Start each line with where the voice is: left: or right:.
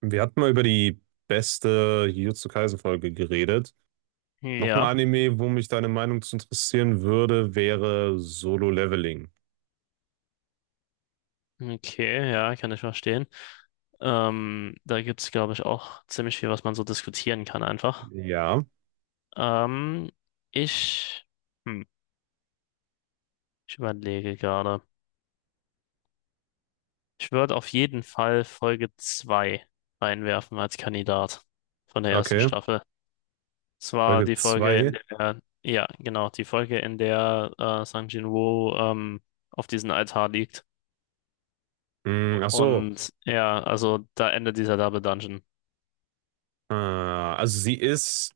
right: Wir hatten mal über die beste Jujutsu Kaisen-Folge geredet. Noch ein
left: Ja,
right: Anime, wo mich deine Meinung zu interessieren würde, wäre Solo Leveling.
left: okay, ja, kann ich verstehen. Da gibt es, glaube ich, auch ziemlich viel, was man so diskutieren kann einfach.
right: Ja,
left: Ähm, ich, hm, ich überlege gerade. Ich würde auf jeden Fall Folge 2 reinwerfen als Kandidat von der ersten
right: okay.
left: Staffel. Es war
right: Folge
left: die Folge, in
right: 2.
left: der, ja, genau, die Folge, in der Sang Jin-woo auf diesem Altar liegt.
right: Hm, ach so.
left: Und ja, also da endet dieser Double Dungeon.
right: Also sie ist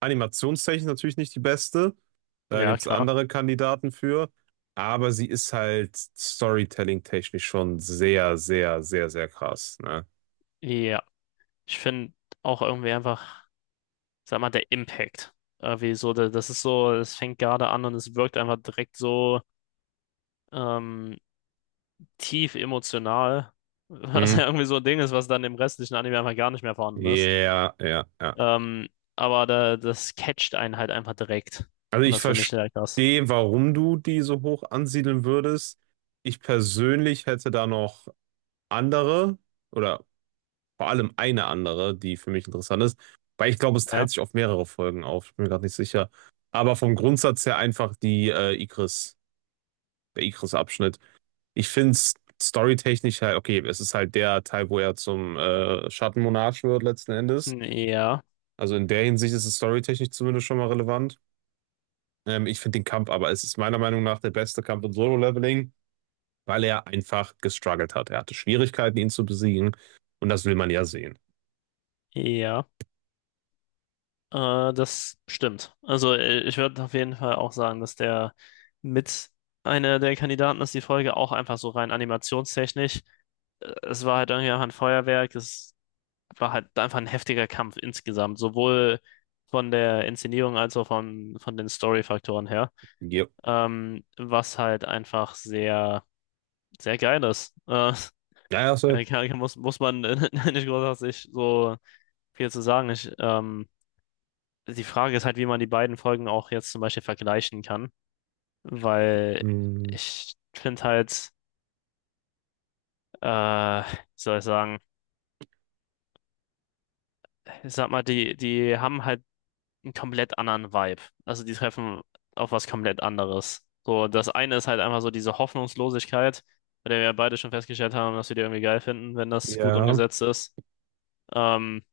right: animationstechnisch natürlich nicht die beste. Da
left: Ja,
right: gibt es
left: klar.
right: andere Kandidaten für. Aber sie ist halt storytelling-technisch schon sehr, sehr, sehr, sehr krass. Ne?
left: Ja. Ich finde auch irgendwie einfach, sag mal, der Impact. Irgendwie so, das ist so, es fängt gerade an und es wirkt einfach direkt so ähm, tief emotional, was
right: Hm.
left: ja irgendwie so ein Ding ist, was dann im restlichen Anime einfach gar nicht mehr vorhanden ist.
right: Ja, ja, ja.
left: Ähm, aber da, das catcht einen halt einfach direkt.
right: Also
left: Und
right: ich
left: das finde ich sehr krass.
right: verstehe, warum du die so hoch ansiedeln würdest. Ich persönlich hätte da noch andere oder vor allem eine andere, die für mich interessant ist, weil ich glaube, es
left: Ja.
right: teilt sich auf mehrere Folgen auf. Ich bin mir gerade nicht sicher. Aber vom Grundsatz her einfach die Ikris, der Ikris-Abschnitt. Ich finde es storytechnisch halt, okay, es ist halt der Teil, wo er zum Schattenmonarch wird letzten Endes.
left: Hm, ja,
right: Also in der Hinsicht ist es storytechnisch zumindest schon mal relevant. Ich finde den Kampf aber, es ist meiner Meinung nach der beste Kampf im Solo-Leveling, weil er einfach gestruggelt hat. Er hatte Schwierigkeiten, ihn zu besiegen. Und das will man ja sehen.
left: ja, das stimmt. Also ich würde auf jeden Fall auch sagen, dass der mit einer der Kandidaten ist, die Folge auch einfach so rein animationstechnisch. Es war halt irgendwie einfach ein Feuerwerk, es war halt einfach ein heftiger Kampf insgesamt, sowohl von der Inszenierung als auch von den Story-Faktoren her,
right: Jo.
left: was halt einfach sehr, sehr geil ist.
right: Ja, ja, so.
left: Ja, muss man nicht großartig so viel zu sagen. Die Frage ist halt, wie man die beiden Folgen auch jetzt zum Beispiel vergleichen kann, weil
right: Hm,
left: ich finde halt, wie soll ich sagen, ich sag mal, die haben halt einen komplett anderen Vibe. Also die treffen auf was komplett anderes. So, das eine ist halt einfach so diese Hoffnungslosigkeit, bei der wir ja beide schon festgestellt haben, dass wir die irgendwie geil finden, wenn das gut
right: ja.
left: umgesetzt ist. Ähm,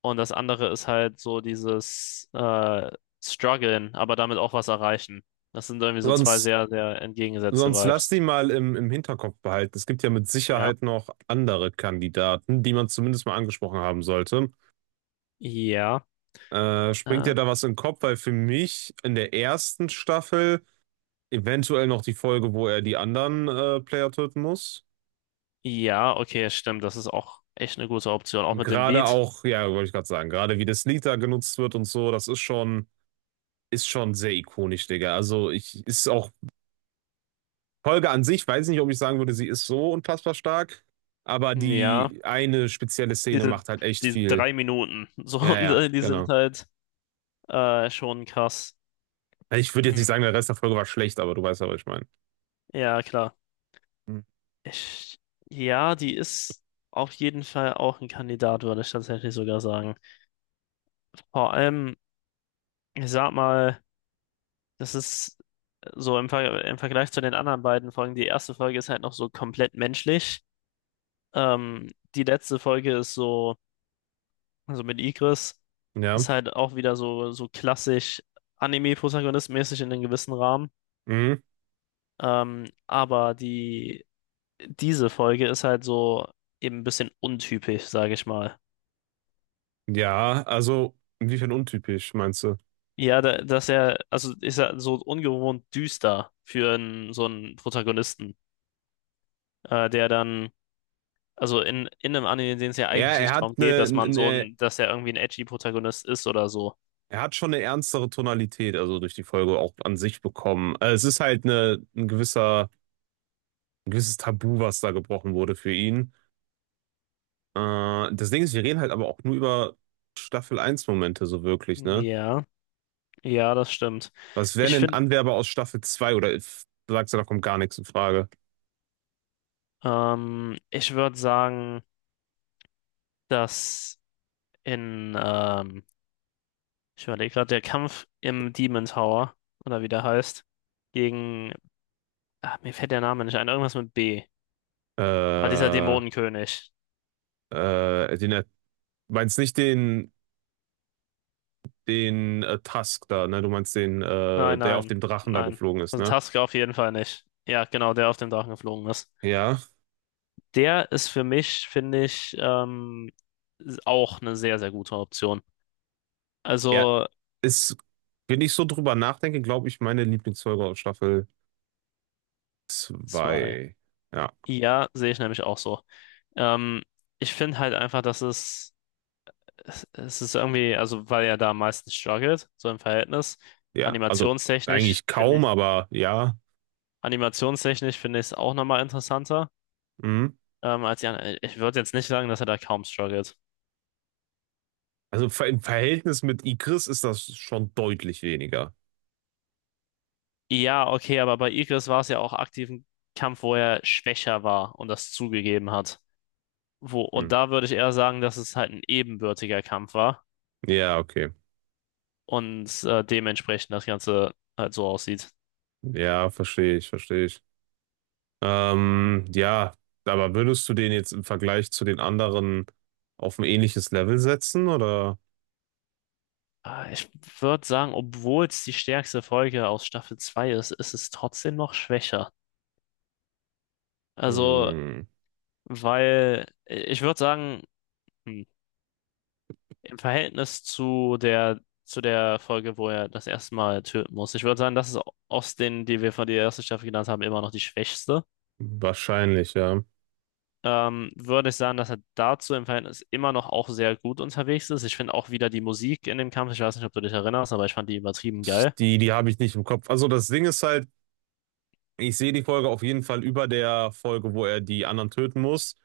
left: und das andere ist halt so dieses Struggeln, aber damit auch was erreichen. Das sind irgendwie so zwei
right: Sonst,
left: sehr, sehr entgegengesetzte
right: sonst lass
left: Vibes.
right: die mal im Hinterkopf behalten. Es gibt ja mit
left: Ja.
right: Sicherheit noch andere Kandidaten, die man zumindest mal angesprochen haben sollte.
left: Ja.
right: Springt dir
left: Äh,
right: da was in den Kopf? Weil für mich in der ersten Staffel. Eventuell noch die Folge, wo er die anderen Player töten muss.
left: ja, okay, stimmt. Das ist auch echt eine gute Option. Auch mit dem
right: Gerade
left: Lied.
right: auch, ja, wollte ich gerade sagen, gerade wie der Slitter genutzt wird und so, das ist schon sehr ikonisch, Digga. Also ich ist auch Folge an sich, weiß nicht, ob ich sagen würde, sie ist so unfassbar stark, aber
left: Ja.
right: die eine spezielle Szene
left: diese,
right: macht halt echt
left: Diese
right: viel.
left: 3 Minuten, so,
right: Ja,
left: und
right: ja,
left: die sind
right: genau.
left: halt schon krass.
right: Ich würde jetzt nicht
left: Hm.
right: sagen, der Rest der Folge war schlecht, aber du weißt ja, was ich meine.
left: Ja, klar.
right: Hm.
left: Ich, ja, die ist auf jeden Fall auch ein Kandidat, würde ich tatsächlich sogar sagen. Vor allem, ich sag mal, das ist so im Vergleich zu den anderen beiden Folgen, die erste Folge ist halt noch so komplett menschlich. Ähm, die letzte Folge ist so, also mit Igris,
right: Ja.
left: ist halt auch wieder so, so klassisch Anime-Protagonist-mäßig in einem gewissen Rahmen.
right: Mhm.
left: Aber diese Folge ist halt so eben ein bisschen untypisch, sage ich mal.
right: Ja, also inwiefern untypisch, meinst du?
left: Ja, dass er, also ist er so ungewohnt düster für einen, so einen Protagonisten, der dann, also in einem Anime, in dem es ja
right: Ja,
left: eigentlich
right: er
left: nicht
right: hat
left: darum geht,
right: eine,
left: dass man so
right: eine
left: ein, dass er irgendwie ein edgy Protagonist ist oder so.
right: Er hat schon eine ernstere Tonalität, also durch die Folge auch an sich bekommen. Es ist halt eine, ein gewisser, ein gewisses Tabu, was da gebrochen wurde für ihn. Das Ding ist, wir reden halt aber auch nur über Staffel 1 Momente so wirklich, ne?
left: Ja, ja, das stimmt.
right: Was wären
left: Ich
right: denn
left: finde,
right: Anwerber aus Staffel 2? Oder du sagst ja, da kommt gar nichts in Frage.
left: ich würde sagen, dass in, ähm, ich überlege gerade, der Kampf im Demon Tower, oder wie der heißt, gegen. Ah, mir fällt der Name nicht ein. Irgendwas mit B. Ah, dieser
right: Äh,
left: Dämonenkönig.
right: äh, den, er- meinst nicht den, den Tusk da, ne? Du meinst den,
left: Nein,
right: der auf
left: nein,
right: dem Drachen da
left: nein.
right: geflogen ist,
left: Also
right: ne?
left: Tusk auf jeden Fall nicht. Ja, genau, der auf dem Drachen geflogen ist.
right: Ja.
left: Der ist für mich, finde ich, auch eine sehr, sehr gute Option.
right: Ja,
left: Also
right: ist, wenn ich so drüber nachdenke, glaube ich, meine Lieblingsfolge aus Staffel
left: zwei.
right: 2. Ja,
left: Ja, sehe ich nämlich auch so. Ähm, ich finde halt einfach, dass es. Es ist irgendwie, also weil er da am meisten struggelt, so im Verhältnis.
right: ja, also
left: Animationstechnisch
right: eigentlich
left: finde
right: kaum,
left: ich,
right: aber ja.
left: animationstechnisch finde ich es auch nochmal interessanter,
right: Mhm.
left: als die anderen. Ich würde jetzt nicht sagen, dass er da kaum struggelt.
right: Also im Verhältnis mit Igris ist das schon deutlich weniger.
left: Ja, okay, aber bei Igris war es ja auch aktiv ein Kampf, wo er schwächer war und das zugegeben hat. Wo,
right: Hm.
left: und da würde ich eher sagen, dass es halt ein ebenbürtiger Kampf war
right: Ja, okay.
left: und dementsprechend das Ganze halt so aussieht.
right: Ja, verstehe ich, verstehe ich. Ja, aber würdest du den jetzt im Vergleich zu den anderen auf ein ähnliches Level setzen oder?
left: Ah, ich würde sagen, obwohl es die stärkste Folge aus Staffel 2 ist, ist es trotzdem noch schwächer. Also,
right: Hm,
left: weil ich würde sagen, hm, im Verhältnis zu zu der Folge, wo er das erste Mal töten muss, ich würde sagen, das ist aus den, die wir von der ersten Staffel genannt haben, immer noch die schwächste.
right: wahrscheinlich, ja.
left: Würde ich sagen, dass er dazu im Verhältnis immer noch auch sehr gut unterwegs ist. Ich finde auch wieder die Musik in dem Kampf, ich weiß nicht, ob du dich erinnerst, aber ich fand die übertrieben geil.
right: Die, die habe ich nicht im Kopf. Also das Ding ist halt, ich sehe die Folge auf jeden Fall über der Folge, wo er die anderen töten muss.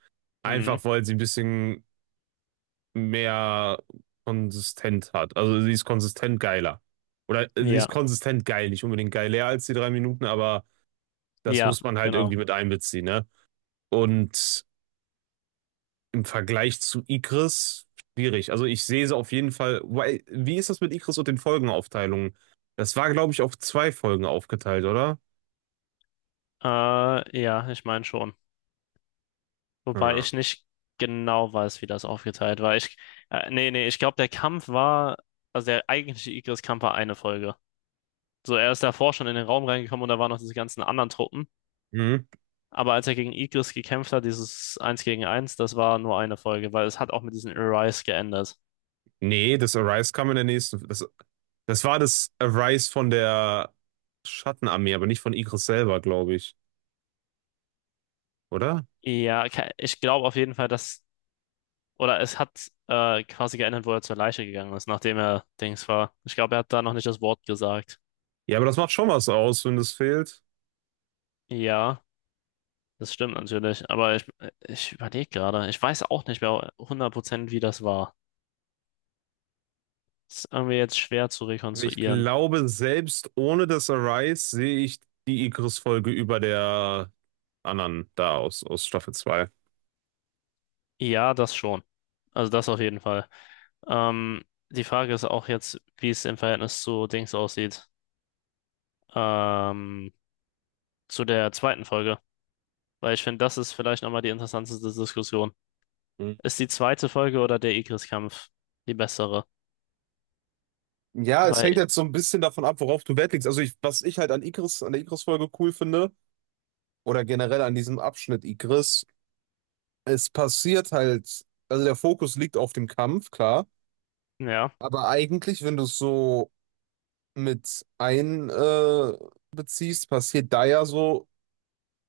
left: Mhm.
right: Einfach weil sie ein bisschen mehr konsistent hat. Also sie ist konsistent geiler. Oder sie ist
left: Ja,
right: konsistent geil, nicht unbedingt geiler als die 3 Minuten, aber das
left: ja,
right: muss man halt
left: genau.
right: irgendwie mit einbeziehen, ne? Und im Vergleich zu Ikris, schwierig. Also ich sehe sie auf jeden Fall. Wie ist das mit Ikris und den Folgenaufteilungen? Das war, glaube ich, auf 2 Folgen aufgeteilt, oder?
left: Ja, ich meine schon. Wobei
right: Hm.
left: ich nicht genau weiß, wie das aufgeteilt war. Nee, nee, ich glaube, also der eigentliche Igris-Kampf war eine Folge. So, er ist davor schon in den Raum reingekommen und da waren noch diese ganzen anderen Truppen.
right: Hm.
left: Aber als er gegen Igris gekämpft hat, dieses Eins gegen Eins, das war nur eine Folge, weil es hat auch mit diesen Arise geändert.
right: Nee, das Arise kam in der nächsten. Das war das Arise von der Schattenarmee, aber nicht von Igris selber, glaube ich, oder?
left: Ja, ich glaube auf jeden Fall, dass, oder es hat quasi geändert, wo er zur Leiche gegangen ist, nachdem er Dings war. Ich glaube, er hat da noch nicht das Wort gesagt.
right: Ja, aber das macht schon was aus, wenn das fehlt.
left: Ja. Das stimmt natürlich, aber ich überlege gerade, ich weiß auch nicht mehr 100% wie das war. Das ist irgendwie jetzt schwer zu
right: Aber ich
left: rekonstruieren.
right: glaube, selbst ohne das Arise sehe ich die Igris-Folge über der anderen da aus, aus Staffel 2.
left: Ja, das schon. Also das auf jeden Fall. Ähm, die Frage ist auch jetzt, wie es im Verhältnis zu Dings aussieht. Ähm, zu der zweiten Folge. Weil ich finde, das ist vielleicht nochmal die interessanteste Diskussion.
right: Mhm.
left: Ist die zweite Folge oder der Igris-Kampf die bessere?
right: Ja, es hängt
left: Weil,
right: halt so ein bisschen davon ab, worauf du Wert legst. Also ich, was ich halt an Igris, an der Igris-Folge cool finde, oder generell an diesem Abschnitt Igris, es passiert halt, also der Fokus liegt auf dem Kampf, klar.
left: ja,
right: Aber eigentlich, wenn du es so mit ein beziehst, passiert da ja so,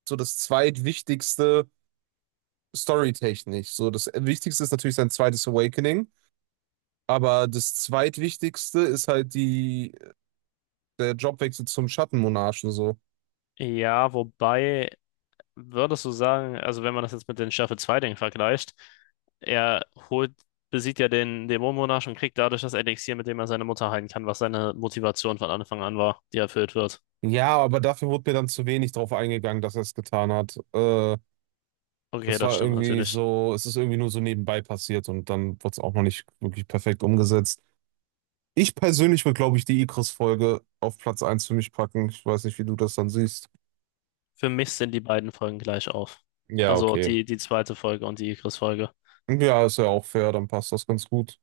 right: so das zweitwichtigste storytechnisch. So das Wichtigste ist natürlich sein zweites Awakening, aber das zweitwichtigste ist halt die, der Jobwechsel zum Schattenmonarchen so.
left: ja, wobei würdest du sagen, also wenn man das jetzt mit den Staffel zwei dingen vergleicht, er holt, besiegt ja den Dämonenmonarch und kriegt dadurch das Elixier, mit dem er seine Mutter heilen kann, was seine Motivation von Anfang an war, die erfüllt wird.
right: Ja, aber dafür wurde mir dann zu wenig drauf eingegangen, dass er es getan hat. Äh,
left: Okay,
right: das
left: das
right: war
left: stimmt
right: irgendwie
left: natürlich.
right: so, es ist irgendwie nur so nebenbei passiert und dann wurde es auch noch nicht wirklich perfekt umgesetzt. Ich persönlich würde, glaube ich, die Ikris-Folge auf Platz 1 für mich packen. Ich weiß nicht, wie du das dann siehst.
left: Für mich sind die beiden Folgen gleich auf.
right: Ja,
left: Also
right: okay.
left: die zweite Folge und die Igris-Folge.
right: Ja, ist ja auch fair, dann passt das ganz gut.